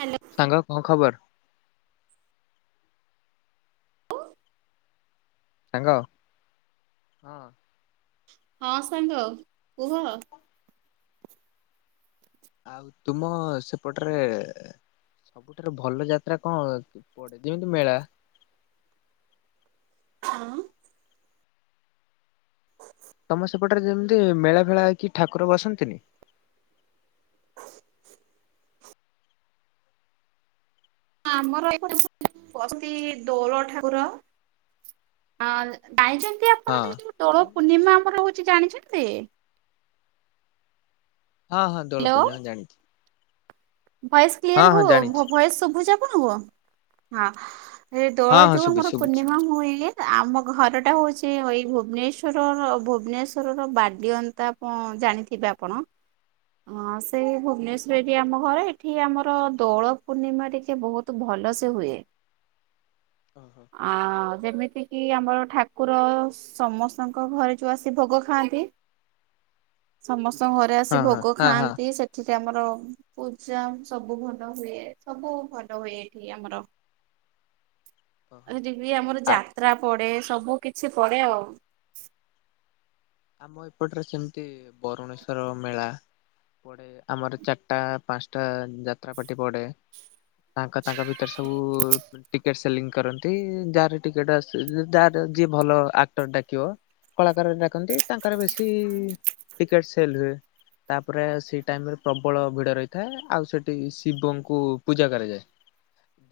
Hello. ସାଙ୍ଗ କଣ ଖବର? ସାଙ୍ଗ। ହଁ। ହଁ ସାଙ୍ଗ କୁହ। ଆଉ ତୁମ ସେପଟରେ ସବୁଠାରୁ ଭଲ ଯାତ୍ରା କଣ ପଡେ? ଯେମିତି ମେଳା। ହଁ [inaudible] ତମେ ସେପଟରେ ଯେମିତି ମେଳା ଭେଳା ହେଇକି ଠାକୁର ବସନ୍ତିନି। ଆମର ଏପଟେବସ୍ତି ଦୋଳ ଠାକୁର। ହଁ ଜାଣିଛନ୍ତି ହଁ ଆପଣ ଦୋଳ ପୂର୍ଣ୍ଣିମା ଆମର ହଉଛି ଜାଣିଛନ୍ତି? ହଁ ହଁ ଦୋଳ ହ୍ୟାଲୋ ପୂର୍ଣ୍ଣିମା ଜାଣିଛି। ଭଏସ ହଁ କ୍ଲିୟର ହଁ ହୁଉ ଜାଣିଛି ଭଏସ ଶୁଭୁଚି ଆପଣକୁ? ହଁ। ଏ ଦୋଳ ହଁ ହଁ ଯୋଉ ଶୁଭୁଛି ଆମର ଶୁଭୁଛି ପୂର୍ଣ୍ଣିମା ହୁଏ ଆମ ଘରଟା ହଉଛି ଏଇ ହୋଇ ଭୁବନେଶ୍ୱରର ଭୁବନେଶ୍ୱରର ବାଲିଅନ୍ତା ହଁ ଜାଣିଥିବେ ଆପଣ। ହଁ ସେ ଭୁବନେଶ୍ଵର ଏରିଆ ଆମ ଘର ଏ ଏଠି ଆମର ଦୋଳ ପୂର୍ଣ୍ଣିମା ଟିକେ ବହୁତ ଭଲ ସେ ହୁଏ। ଓହୋ ଆଁ ଯେମିତି କିି ଆମର ଠାକୁର ସମସ୍ତଙ୍କ ଘରେ ଯୋଉ ଆସି ଭୋଗ ଖାଆନ୍ତି ସମସ୍ତଙ୍କ ଘରେ ଆସି ହଁ ହଁ ଭୋଗ ହଁ ହଁ ଖାଆନ୍ତି। ସେଠି ଆମର ପୂର୍ବ ଚାମ ସବୁ ଭଲ ହୁଏ। ସବୁ ଭଲ ହୁଏ ଏଠି ଆମର। ଓହୋ। ଆଉ ଦିଦି ଆମର ଆ ଯାତ୍ରା ପଡେ। ସବୁ କିଛି ପଡେ ଆଉ। ଆମ ଏପଟରେ ସେମିତି ବରୁଣେଶ୍ଵର ମେଳା ଆମର ଚାରଟା ପାଞ୍ଚଟା ଯାତ୍ରାପାଟି ପଡେ। ତାଙ୍କ ତାଙ୍କ ଭିତରେ ସବୁ ଟିକେଟ ସେଲିଂ କରନ୍ତି ତି ଯାହାର ଟିକେଟ ଆସ- ଯାହର ଯିଏ ଭଲ ଆକ୍ଟର ଡାକିବ। କଳାକାର ଡାକନ୍ତି। ତାଙ୍କର ବେଶୀ ଟିକେଟ ସେଲ ହୁଏ। ତାପରେ ସେଇ ଟାଇମ ରେ ପ୍ରବଳ ଭିଡ ରହିଥାଏ। ଆଉ ସେଠି ଶିବଙ୍କୁ ପୂଜା କରାଯାଏ।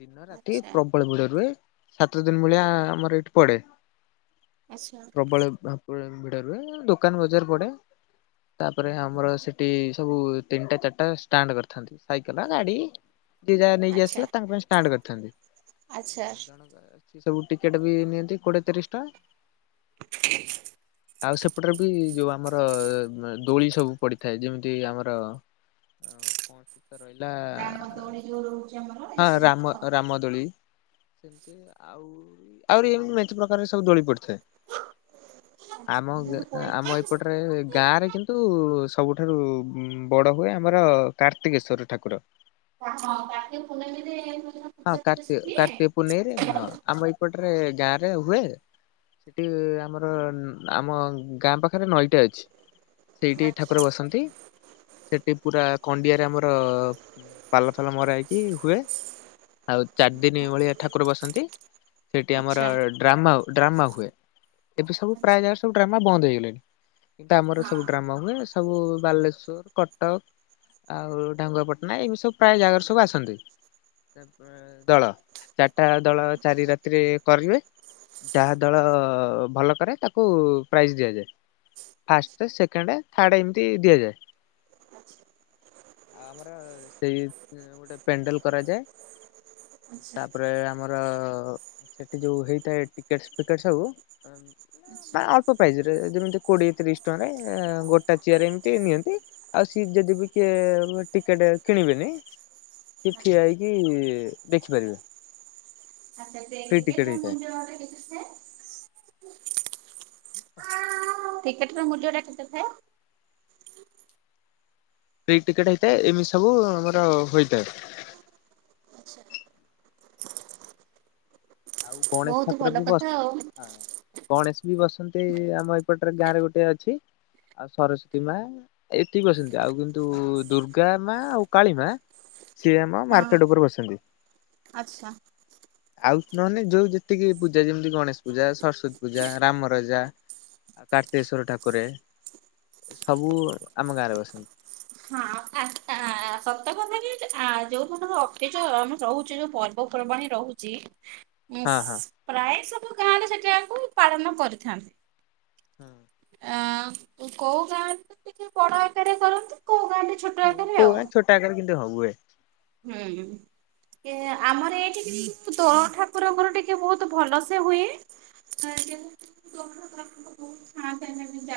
ଦିନ ରାତି ଆଚ୍ଛା ପ୍ରବଳ ଭିଡ ରୁହେ। ସାତ ଦିନ ଭଳିଆ ଆମର ଏଇଠି ପଡେ। ଆଚ୍ଛା ପ୍ରବଳ ଭାବେ ଭିଡ ରୁହେ। ଦୋକାନ ବଜାର ପଡେ। ତାପରେ ଆମର ସେଠି ସବୁ ତିନଟା ଚାରଟା ଷ୍ଟାଣ୍ଡ କରିଥାନ୍ତି।। ସାଇକେଲ ଗାଡି ଯିଏ ଯାହା ନେଇକି ଆଚ୍ଛା ଆସିଲା ତାଙ୍କ ପାଇଁ ଷ୍ଟାଣ୍ଡ କରିଥାନ୍ତି। ଆଚ୍ଛା ସେ ସବୁ ଟିକେଟ ବି ନିଅନ୍ତି କୋଡିଏ ତିରିଶ ଟଙ୍କା। ଆଉ ସେପଟରେ ବି ଯୋଉ ଆମର ଏ- ଜ ଦୋଳି ସବୁ ପଡିଥାଏ। ଯେମିତି ଆମର ଆଉ କଣସିଏ ତ ରହିଲା ଦୋଳ ହଉଛି ଆମର ହଁ ଏସବୁ ତ ରାମ ହଁ ରାମଦୋଳି ସେମିତି ଆଉ ଆହୁରି ମେଞ୍ଚେ ପ୍ରକାରରେ ସବୁ ଦୋଳି ପଡି ଥାଏ। ଆମ ଗା- ଆମ ଏପଟରେ ଗାଁ ରେ କିନ୍ତୁ ସବୁଠାରୁ ବଡ ହୁଏ ଆମର କାର୍ତ୍ତିକେଶ୍ୱର ଠାକୁର। କା ହଁ କାର୍ତିକ ପୂର୍ଣମିରେ ସେଦିନ ହଁ କାର୍ତ୍ତିଅ କାର୍ତ୍ତିକ ପୂନନେଁଇରେ ହଁ ଆମ ଏ ପଟରେ ଗାଁ ରେ ହୁଏ। ସେଠି ଆମର ଆମ ଗାଁ ପାଖରେ ନଈ ଗୋଟେ ଅଛି। ସେଇଠି ଆଚ୍ଛା ଠାକୁର ବସନ୍ତି। ସେଠି ପୁରା କଣ୍ଡିଆରେ ଆମର ପାଲ ଫାଲ ମର ହେଇକି ହୁଏ। ଆଉ ଚାରି ଦିନ ଭଳିଆ ଠାକୁର ବସନ୍ତି ସେଠି ଆମର ଆଚ୍ଛା ଡ୍ରାମା ଡ୍ରାମା ହୁଏ। ଏବେ ସବୁ ପ୍ରାୟ ଆଚ୍ଛା ଯାଗ ସବୁ ଡ୍ରାମା ବନ୍ଦ ହେଇଗଲେଣି କିନ୍ତୁ ଆମର ସବୁ ହଁ ଡ୍ରାମା ହୁଏ। ସବୁ ବାଲେଶ୍ଵର କଟକ ଆଉ ଢାଙ୍ଗୁଆପାଟଣା ଏମିତି ସବୁ ପ୍ରାୟ ଜାଗାରେ ସବୁ ଆସନ୍ତି। ତାପ ଦଳ ଚାରିଟା ଦଳ ଚାରି ରାତିରେ କରିବେ ଯାହା ଦଳ ଭଲ କରେ ତାକୁ ପ୍ରାଇଜ ଦିଆଯାଏ। ଫାଷ୍ଟ ସେକେଣ୍ଡ ଥାର୍ଡ ଏମିତି ଦିଆଯାଏ। ଆଚ୍ଛା ଆଉ ଆମର ସେଇ ଗୋଟେ ପେଣ୍ଡେଲ କରାଯାଏ। ଆଚ୍ଛା ତାପରେ ଆମର ସେଠି ଯୋଉ ହେଇଥାଏ। ଟିକେଟ ଫିକେଟ ସବୁ ଆଚ୍ଛା ନାଁ ଅଳ୍ପ ପ୍ରାଇଜିରେ ଯେମିତି କୋଡିଏ ତିରିଶ ଟଙ୍କାରେ ଗୋଟା ଚିଆର ଏମିତି ନିଅନ୍ତି। ଆଉ ସିଏ ଯଦି ବି କିଏ ଟିକେଟ କିଣିବେନି ସେ ଠିଆ ଆଚ୍ଛା ହେଇକି କି ଦେଖିପାରିବେ। ଆଚ୍ଛା ସେ ଫ୍ରି ଟିକେଟ ଟିକେଟର ହେଇଥାଏ ମୁଁ ଯୁଆଡ଼େ ଦେଖିଥାଏ। ଟିକେଟର ମୂଲ୍ୟଟା କେତେ ଥାଏ? ଫ୍ରି ଟିକେଟ ହେଇଥାଏ। ଏମିତି ସବୁ ଆମର ହୋଇଥାଏ। ଆଉ ଗଣେଶ ବହୁତ ଠାକୁର ଭଲ ବି ବସ୍ କଥା ଆଉ। ହଁ। ଗଣେଶ ବି ବସନ୍ତି। ଆମ ଏପଟରେ ଗାଁରେ ଗୋଟେ ଅଛି। ଆଉ ସରସ୍ଵତୀ ମା ଏତିକି ବସନ୍ତି। ଆଉ କିନ୍ତୁ ଦୁର୍ଗା ମା ଆଉ କାଳୀ ମା ସିଏ ଆମ ହଁ ମାର୍କେଟ ଉପରେ ବସନ୍ତି। ଆଚ୍ଛା ଆଉ ନହେନେ ଯୋଉ ଯେତିକି ପୂଜା ଯେମିତି ଗଣେଶ ପୂଜା ସରସ୍ଵତୀ ପୂଜା ରାମ ରାଜା ଆଉ କାର୍ତ୍ତିେଶ୍ଵର ଠାକୁରେ ଏ ସବୁ ଆମ ଗାଁରେ ବସନ୍ତି। ହଁ ଆଚ୍ଛା ସତ କଥା କି? କିଛି ଆ ଯୋଉ କଥାକୁ ଅଟିକିଚ ଆମେ ରହୁଛି ଯୋଉ ପର୍ବପର୍ବାଣି ରହୁଚି। ହଁ ଆସ୍ ହଁ। ପ୍ରାୟ ସବୁ ଗାଁରେ ସେଟାକୁ ପାଳନ କରିଥାନ୍ତି। ହଁ ଆଁ ତୁ କୋଉ ଗାଁରେ ତ ଟିକେ ବଡ଼ ଆକାରରେ କରନ୍ତି। କୋଉ ଗାଁରେ ଛୋଟ ହଉ ଆକାରରେ କୋଉ ଆଉ। ଗାଁ ଛୋଟ ଆକାରରେ କେମିତି ହୁଏ। ହୁଁ କେଁ ଆମର ଏଇଠି କିନ୍ତୁ ଦୋଳ ଠାକୁରଙ୍କର ଟିକେ ବହୁତ ଭଲ ସେ ହୁଏ। [unintelligible] ଏଇ ଯେ ଦୋଳ ଟାଇମ୍ କିନ୍ତୁ ବହୁତ ଭଲ ଭାବରେ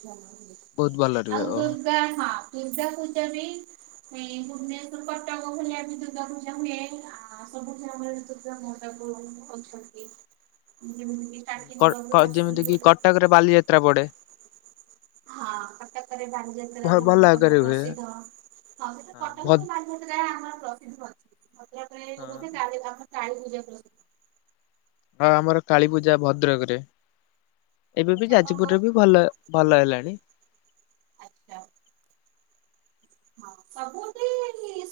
[unintelligible] ବହୁତ ଭଲ ହୁଏ। ଓହୋ ଯା ଖାଆ ପୂଜା ଫୂଜା ବି ହେ ଭୁବନେଶ୍ୱର କଟକ ଭଳିଆ ବି ଦୁର୍ଗା ପୂଜା ହୁଏ। ଆଉ ସବୁଠାରେ ଦୁ ପୂଜା ମୋ ସାଙ୍ଗକୁ ଅଛନ୍ତି। ମୁଁ କେମିତି କ କ ଯେମିତି କଟକରେ ବାଲିଯାତ୍ରା ପଡ଼େ। ହଁ କଟକରେ ବାଲିଯାତ୍ରାରେ ଭଲ ରହୁଚି ଆକାରରେ ହୁଏ। ପ୍ରସିଦ୍ଧ। ହଁ ସେ ହଁ କଟକ ଭଦ୍ ତ ବାଲି ଗୋଟେ ଗାଁ ଆମର ପ୍ରସିଦ୍ଧ ଅଛି। ଭଦ୍ରକରେ ହଁ ବୋଧେ କାଳୀ ଧାମ କାଳୀ ପୂଜା ପ୍ରସିଦ୍ଧ। ହଁ ଆମର କାଳୀପୂଜା ଭଦ୍ରକରେ ଏବେ ବି ଆଚ୍ଛା ଆପଣଙ୍କ ଯାଜପୁରରେ ବି ଭଲ ଭଲ ହେଲାଣି। ଆଚ୍ଛା ହଁ ସବୁଠି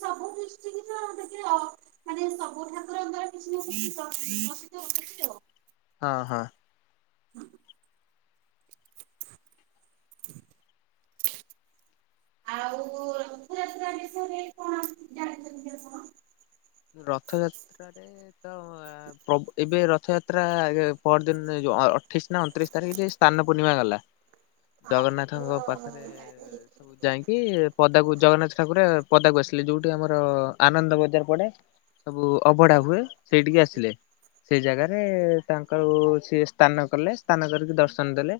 ସବୁ ଦୃଷ୍ଟିକିରୁ ଟିକେ ଆ ମାନେ ସବୁ ଠାକୁରଙ୍କର କିଛି ନା କିଛି [unintelligible] ହଁ ହଁ ହୁଁ ଆଉ ରଥଯାତ୍ରା ବିଷୟରେ କଣ କିଛି ଜାଣିଚନ୍ତି କଣ? ରଥଯାତ୍ରାରେ ତ ପ୍ରଭ୍ ଏବେ ରଥଯାତ୍ରା ପହଁର ଦିନ ଅଠେଇଶି ନା ଅଣତିରିଶି ତାରିଖରେ ସ୍ନାନ ପୂର୍ଣ୍ଣିମା ଗଲା। ହଁ ଠାକୁର ଜଗନ୍ନାଥଙ୍କ ପାଖେରେ ଗାଧେଇକି ଯାଇଁକି ପଦାକୁ ଜଗନ୍ନାଥ ଠାକୁରେ ପଦାକୁ ଆସିଲେ ଯୋଉଠି ଆମର ଆନନ୍ଦ ବଜାର ପଡେ। ସବୁ ଅବଢା ହୁଏ ସେଇଠିକି ଆସିଲେ। ସେଇ ଜାଗାରେ ତାଙ୍କଉ ସିଏ ସ୍ତାନ କଲେ ସ୍ତାନ କରିକି ଦର୍ଶନ ଦେଲେ।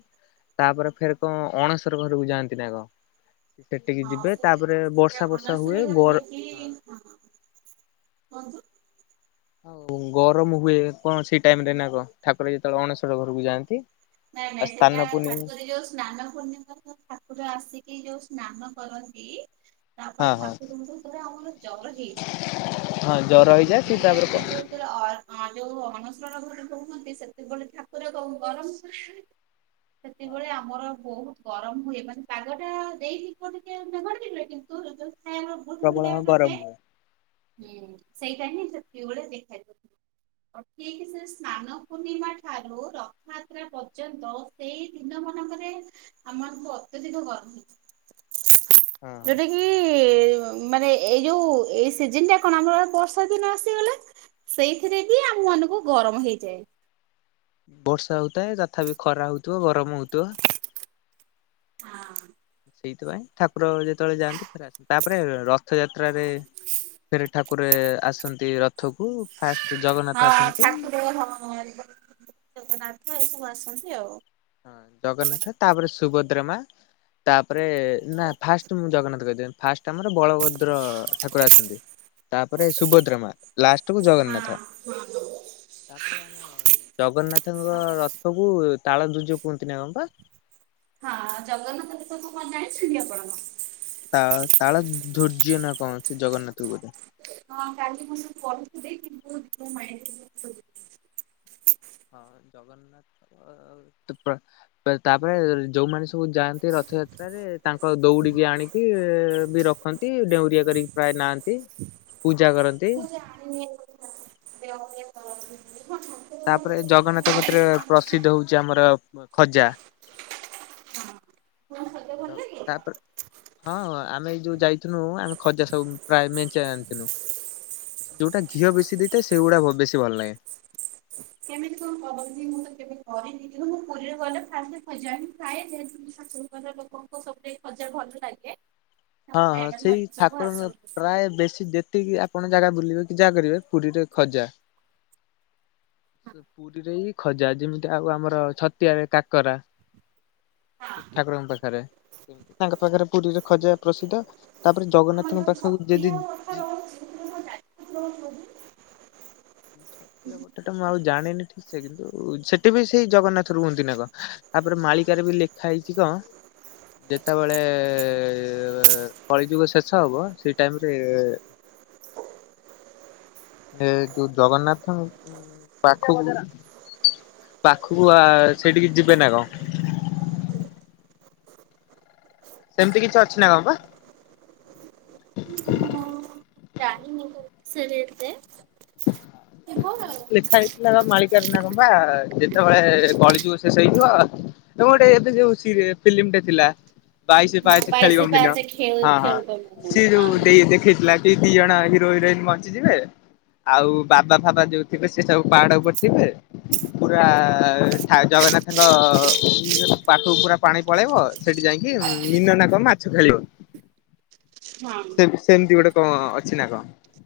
ତାପରେ ଫେରେ କଣ ଅଣଶର ଘରୁକୁ ଯାଆନ୍ତି ନା କଣ ସେ ସେଠିକି ହଁ ଯିବେ। ସେଇଟା ତାପରେ ସେଟା ବର୍ଷା ବର୍ଷା ହୁଏ ମନସୁର ଘରେ ଗର ଯାଇକି କୁହନ୍ତୁ। ଆଉ ଗରମ ହୁଏ କଣ ସେଇ ଟାଇମ ରେ ନା କଣ ଠାକୁର ଯେତେବଳେ ଅଣଶର ଘରୁକୁ ଯାଆନ୍ତି। ନାଇଁ ଆଉ ନାଇଁ ସ୍ଥାନ ସେଟା ପୁନି ଖାସ୍ ହଁ କରି ଯୋଉ ସ୍ନାନ ପୂର୍ଣ୍ଣିମା। କୁ ଠାକୁର ଆସିକି ଯୋଉ ସ୍ନାନ କରନ୍ତି। ତାପରେ ହଁ ଠାକୁରଙ୍କୁ ତରେ ଆମର ଜର ହେଇଚି ହଁ ଜର ସେ ହେଇଯାଏ ଠାକୁର ତାପରେ ଯାଇଁକି ଯେ ଯେତେବେଳେ ଅ ଅ ଯୋଉ ଅଣସର ଘରେ ରୁହନ୍ତି ସେତେବେଳେ ଠାକୁର ଙ୍କୁ ଗରମ। ସେତିକିବେଳେ ଆମର ବୋହୁତ୍ ଗରମ ହୁଏ ମାନେ ପାଗଟା ଦେଇଥିବ ଟିକେ। [unintelligible] [unintelligible] ପ୍ରବଳ ହଁ ଗରମ ହୁଏ। ହୁଁ ସେଇଟା ହିଁ ସେତିକିବେଳେ ଦେଖାଯିବ। ଅ ଠିକ୍ ସେ ସ୍ନାନ ପୂର୍ଣ୍ଣିମା ଠାରୁ ରଥଯାତ୍ରା ପ ର୍ଯ୍ୟନ୍ତ ସେଇ ଦିନ ମାନଙ୍କରେ ଆମମାନଙ୍କୁ ଅତ୍ୟଧିକ ଗରମ ହୁଏ। ଯୋଉଟା କି। [inaudible] ଏ ମାନେ ଏ ଏଇ ଯୋଉ ଏଇ ସିଜିନ୍ ଟା କଣ ଆମର ବର୍ଷା ଦିନ ଆସିଗଲା। ସେଇଥିରେ ବି ଆମମାନଙ୍କୁ ଗରମ ହେଇଯାଏ। ବର୍ଷା ହୋଉଥାଏ ତଥାବି ଖରା ହୋଉଥିବ ଗରମ ହୋଉଥିବ। ସେଇଥିପାଇଁ ଠାକୁର ଯେତବଳେ ଯାଆନ୍ତି ଫେରେ ଆସନ୍ତି ତାପରେ ରଥଯାତ୍ରାରେ। ଫେରେ ଠାକୁରେ ଆସନ୍ତି ରଥ କୁ। ଫାଷ୍ଟେ ଜ ହଁ ଠାକୁର ହଁ ଜଗନ୍ନାଥ ଏସବୁ ଆସନ୍ତି ଆଉ। ହଁ ଜଗନ୍ନାଥ ତାପରେ ସୁଭଦ୍ରା ମା। ତାପରେ ନା ଫାଷ୍ଟ ମୁଁ ଜଗନ୍ନାଥ କହିଦେଲି ଫାଷ୍ଟ ଆମର ବଳଭଦ୍ର ଠାକୁର ଆସନ୍ତି। ତାପରେ ସୁଭଦ୍ରା ମା ଲାଷ୍ଟେକୁ ଜଗନ୍ନାଥ। ତାପରେ ଆମ ଜଗନ୍ନାଥଙ୍କ ରଥକୁ ତାଳଧ୍ୱଜ କୁହନ୍ତି ନା କଣ ପା? ହଁ ଜଗନ୍ନାଥ ବେସକୁ କଣ ଜାଣିଛନ୍ତି ଆପଣ? ତା ତାଳଧ୍ୱର୍ଯ୍ୟ ନା କଣ ସେ ଜଗନ୍ନାଥ ଙ୍କୁ ବୋଧେ। ହଁ କାଲି ମୁଁ ସବୁ ପଢୁଥିଲି କିନ୍ତୁ [unintelligible] ହଁ ଜଗନ୍ନାଥଙ୍କର। [unintelligible] ଏ ତାପରେ ଯୋଉମାନେ ସବୁ ଯାଆନ୍ତି ରଥଯାତ୍ରାରେ ତାଙ୍କ ଦୌଡିକି ଆଣିକି ବି ର ଖନ୍ତି ଡେଉଁରିଆ କରିକି ପ୍ରାୟେ ନାଆନ୍ତି ପୂଜା କରନ୍ତି। [unintelligible] ତାପରେ ଜଗନ୍ନାଥ କତିରେ ର ପ୍ରସିଦ୍ଧ ହୋଉଚି ଆମର ଖଜା। ହଁ ଖଜା ହାଲୋ ତାପରେ। ହଁ ଆମେ ଏଇ ଯୋଉ ଯାଇଥିନୁ ଆମେ ଖଜା ସବୁ ପ୍ରାୟେ ମେଞ୍ଚେ ଆଣିଥିନୁ। ଯୋଉଟା ଘିଅ ବେଶି ଦେଇଥାଏ ସେଗୁଡା ବ ବେଶୀ ଭଲ ଲାଗେ। [unintelligible] ମୁଁ ତ କେବେ କରିନି କିନ୍ତୁ ମୁଁ ପୁରୀରେ ଗଲେ ଫାଷ୍ଟେ ଖଜା ହିଁ ଖାଏ ଯେହେତୁ ମୋ ଶାଶୁଘର ଲୋକ। ଙ୍କୁ ସବୁଠେଇ ଖଜା ଭଲ ଲାଗେ। ହଁ ତାପରେ ହଁ ଆମେ ସେଇ ଧରିକି ସବୁ ଆସୁ। ଠାକୁରଙ୍କ ହଁ ପ୍ରାୟେ ବେଶୀ ଯେ ସେଠିକି ଆପଣ ଜାଗା ବୁଲିବେ କି ଯାହା କରିବେ ପୁରୀରେ ଖଜା ପୁରୀରେ ହିଁ ଖଜା ଯେମିତି ଆଉ ଆମର ଛତିଆରେ କାକରା ସେ ଠାକୁର ଙ୍କ ପାଖରେ ତି ତାଙ୍କ ପାଖରେ ପୁରୀରେ ଖଜା ପ୍ରସିଦ୍ଧ ତାପରେ ଆମର ଜଗନ୍ନାଥଙ୍କ ଯୋଉ ପାଖକୁ ଯଦି ଛତିଆ କଥା ଯି ରହୁଛି ମୁଁ ଛତିଆ ବଟା ଟା ମୁଁ ଆଉ ଜାଣିନି ଠିକସେ କିନ୍ତୁ ସେଠି ବି ସେଇ ଜଗନ୍ନାଥ ର ହୁଅନ୍ତି ନା କଣ। ତାପରେ ମାଳିକାରେ ବି ଲେଖା ହେଇଚି କଣ ଯେତେବେଳେ ଏ -କଳିଯୁଗ ଶେଷ ହବ ସେଇ ଟାଇମରେ ଏ ଏ ଯଉ ଜଗନ୍ନାଥଙ୍କ ପାଖକୁ ପାଖକୁ ସେଇଠିକି ଯିବେ ନା କଣ? ସେମିତି କିଛି ଅଛି ନା କ ପା? [unintelligible] ସେ ରେଟ ଯାଏଁ ହଁ ଲେଖା ହେଇଥିଲା ମାଳିକାର ନା କଣ ବା ଯେତେବେଳେ କଳିଯୁଗ ଶେଷ ହେଇଯିବ [unintelligible] ଗୋଟେ ଏମିତି ଯୋଉ ସି ଫିଲ୍ମ ଟା ଥିଲା। ବାଇସି ପାହାଚେ ଖେଳିବ ବାଇଶି ମୀନ ପାହାଚ ଖେଳ ହଁ ହଁ ଖେଳୁଛ ହଁ ସିଏ ଯୋଉ ହଁ ଦେଇ ଦେଖେଇଥିଲା ସେଇ ଦି ଜଣ ହିରୋ ହିରୋଇନ ବଞ୍ଚିଯିବେ ଆଉ ବାବା ଭାବା ଯୋଉ ଥିବେ ସେ ସବୁ ପାହାଡ ଉପରେ ଥିବେ ପୁରା ଆ ଜଗନ୍ନାଥଙ୍କ ପାଖକୁ ପୁରା ପାଣି ପଳେଇବ ସେଠି ଯାଇକି ମିନ ନା କଣ ମାଛ ଖେଳିବ। ସେମିତି ଗୋଟେ କଣ ଅଛି ନା କଣ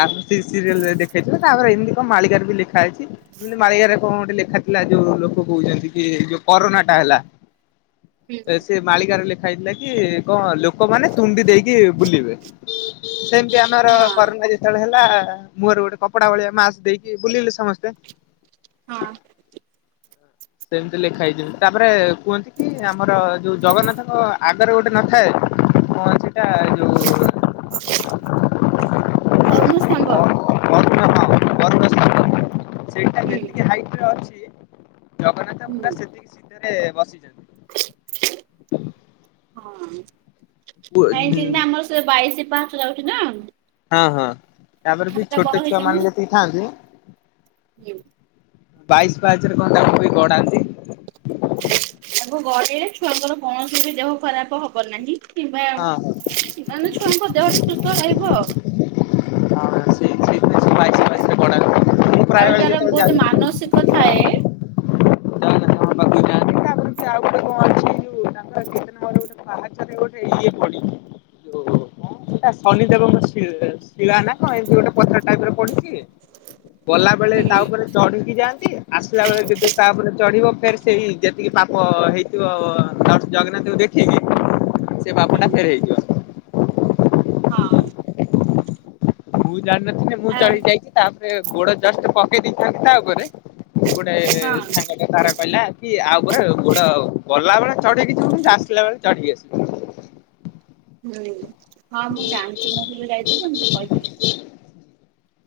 ତାପ୍ତି ସିରିଏଲ ରେ ଦେ ହେଇଥିବ ତାପରେ ଏମିତି କଣ ମାଳିକାରେ ବି ଲେଖା ହେଇଚି। ଯେମିତି ମାଳିକା ରେ କଣ ଗୋଟେ ଲେଖା ଥିଲା ଯୋଉ ଲୋକ କହୁଛନ୍ତି କି ଯୋଉ କରୋନା ଟା ହେଲା ହୁଁ ସେ ମାଳିକାରେ ଲେଖା ହେଇଥିଲା କି କଣ ଲୋକମାନେ ତୁଣ୍ଡି ଦେଇକି ବୁଲିବେ ସେମିତି ଆମର ହଁ କରୋନା ଯେତେବେଳେ ହେଲା ମୋର ଗୋଟେ କପଡା ଭଳିଆ ମାସ୍କ ଦେଇକି ବୁଲିଲେ ସମସ୍ତେ ହଁ। ସେମିତି ଲେଖା ହେଇଜି ତାପରେ କୁହନ୍ତି କି ଆମର ଯୋଉ ଜଗନ୍ନାଥଙ୍କ ଆଗରେ ଗୋଟେ ନଥାଏ କଣ ସେଟା ଯଉ। ଅରୁଣସ୍ତମ୍ଭ। ଅରୁଣ ହଁ ଅରୁଣସ୍ତମ୍ଭ ହଁ ସେଇଟା ହୁଁ ଯେତିକି ହାଇଟରେ ଅଛି ଜଗନ୍ନାଥ ହୁଁ ପୁରା ସେତିକି ସିଧା ରେ ବସିଛନ୍ତି। ହଁ କାହିଁତି ନା ପୁଅ ଆମର ସେ ବାଇଶି ପାହାଚ ଯାଉଛି ନା ହଁ ହଁ ତାପରେ ବି ସେଟା ବଡ ଛୋଟ ଛୁଆ ମାନେ ହେଇଛନ୍ତି। ଯେତିକି ଥାଆନ୍ତି [unintelligible] ବାଇସି ପାହାଚ ରେ କଣ ତାଙ୍କୁ ବି ଗଢାନ୍ତି। ତାଙ୍କୁ ଗଡେଇଲେ ଛୁଆଙ୍କର କୌଣସି ବି ଦେହ ଖରାପ ହବ ନାହିଁ କିମ୍ବା ହଁ ମାନେ ଛୁଆଙ୍କ ଦେହ ସୁସ୍ଥ ରହିବ। ହଁ ସେ ସେଥିପାଇଁ ବାଇଶି ପାହାଚ ରେ ଗଡ଼ାନ୍ତି। ଆଉ ଯାର ବହୁତ ମାନସିକ ଥାଏ ଆ ପାଖକୁ ଯନ୍ତି ତା ଆଉ ଗୋଟେ କଣ ଅଛି ଯୋଉ ତାଙ୍କର କୀର୍ତ୍ତନ ଘରେ [unintelligible] ଗୋଟେ ଏଇ ପଡିଚି ଆ ଶନି ଦେବ ସି ଶିଳା ନା କ ଏମିତି ଗୋଟେ ପଥର ଟାଇପରେ ପଡିଚି ଗଲା ବେଳେ ହୁଁ ତା ଉପରେ ଚଢିକି ଯାଆନ୍ତି ଆସିଲା ବେଳେ ଯଦି ତାପରେ ଚଢିବ ଫେର ସେଇ ଯେତିକି ପାପ ହେଇଥିବ ଜଗନ୍ନାଥଙ୍କୁ ଦେଖ ଖିକି ସେ ହୁଁ ପାପ ଟା ଫେରେଇଦିଅନ୍ତି। ହଁ। ମୁଁ ଜାଣିନଥିଲି ମୁଁ ଆ ଚଳି ଯାଇଛି ତାପରେ ଗୋଡ ଜଷ୍ଟ ପକେଇ ଦେଇଥାନ୍ତି ତା ଉପରେ ଗୋଟେ ହଁ ସାଙ୍ଗଟେ ତାର କହିଲା କି ଆଉପରେ ଗୋଟେ ଗଲା ବେଳେ ଚଢେଇକି ଯିବ ଆସିଲା ବେଳେ ଚଢିକି ଆସିବି। ହୁଁ ହଁ ମୁଁ ଜାଣିଚି ମୁଁ [unintelligible] ଯାଇଥିଲି ମୁଁ ତ କହିଥିଲି।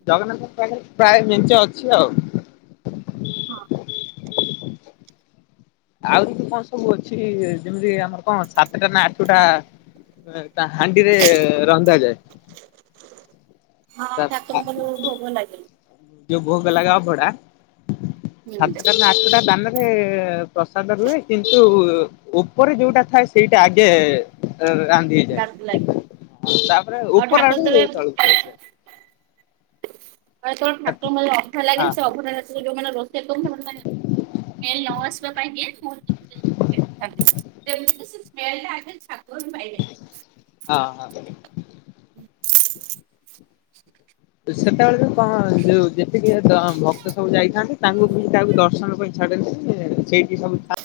ଜଗନ୍ନାଥ ପାଖରେ ପ୍ରାୟ ମେଞ୍ଚେ ଅଛି ଆଉ। ହଁ। ଆଉ ଯି କଣ ସବୁ ଅଛି ଯେମିତି ଆମର କଣ ସାତଟା ନା ଆଠଟା ତା ହାଣ୍ଡିରେ ରନ୍ଧାଯାଏ। ହଁ ତା ଠାକୁରଙ୍କର ଭୋଗ ଲାଗେ। ଯୋଉ ଭୋଗ କଲାଗେ ଅଭଡା ହୁଁ ସାତ ନାଟଟା ଦାନରେ ପ୍ରସାଦ ରୁହେ କିନ୍ତୁ ଉପରେ ଯୋଉଟା ଥାଏ ସେଇଟା ଆଗେ ରା ଡାକ ଲାଗେ [unintelligible] ତାପରେ ଆଉ ଉପର ଠାକୁର ଆଡୁ ଯେତେବେଳେ ତଳକୁ ପଳେଇଆସେ। ଆ ତୋର ଠାକୁର ମ ଅଠା ଲାଗେ ହଁ ସେ ଅଭଡା ହାଟ ରେ ଯୋଉମାନେ ରୋଷେଇ [unintelligible] ହେ ନ ଆସିବା ପାଇଁକ ମୁ ଯେମତି ସେ ସ୍ମେଲ ଟା ଆଗେ ଠାକୁର ହିଁ ପାଇବେ। ହଁ ହଁ। ହୁଁ। ସେତେବେଳେ ବି କଣ ଯୋ ଯେତିକି ଭକ୍ତ ସବୁ ଯାଇଥାନ୍ତି ତାଙ୍କୁ ବି ତାକୁ ଦର୍ଶନ ପାଇଁ ଛା ସେଇଠି ସବୁ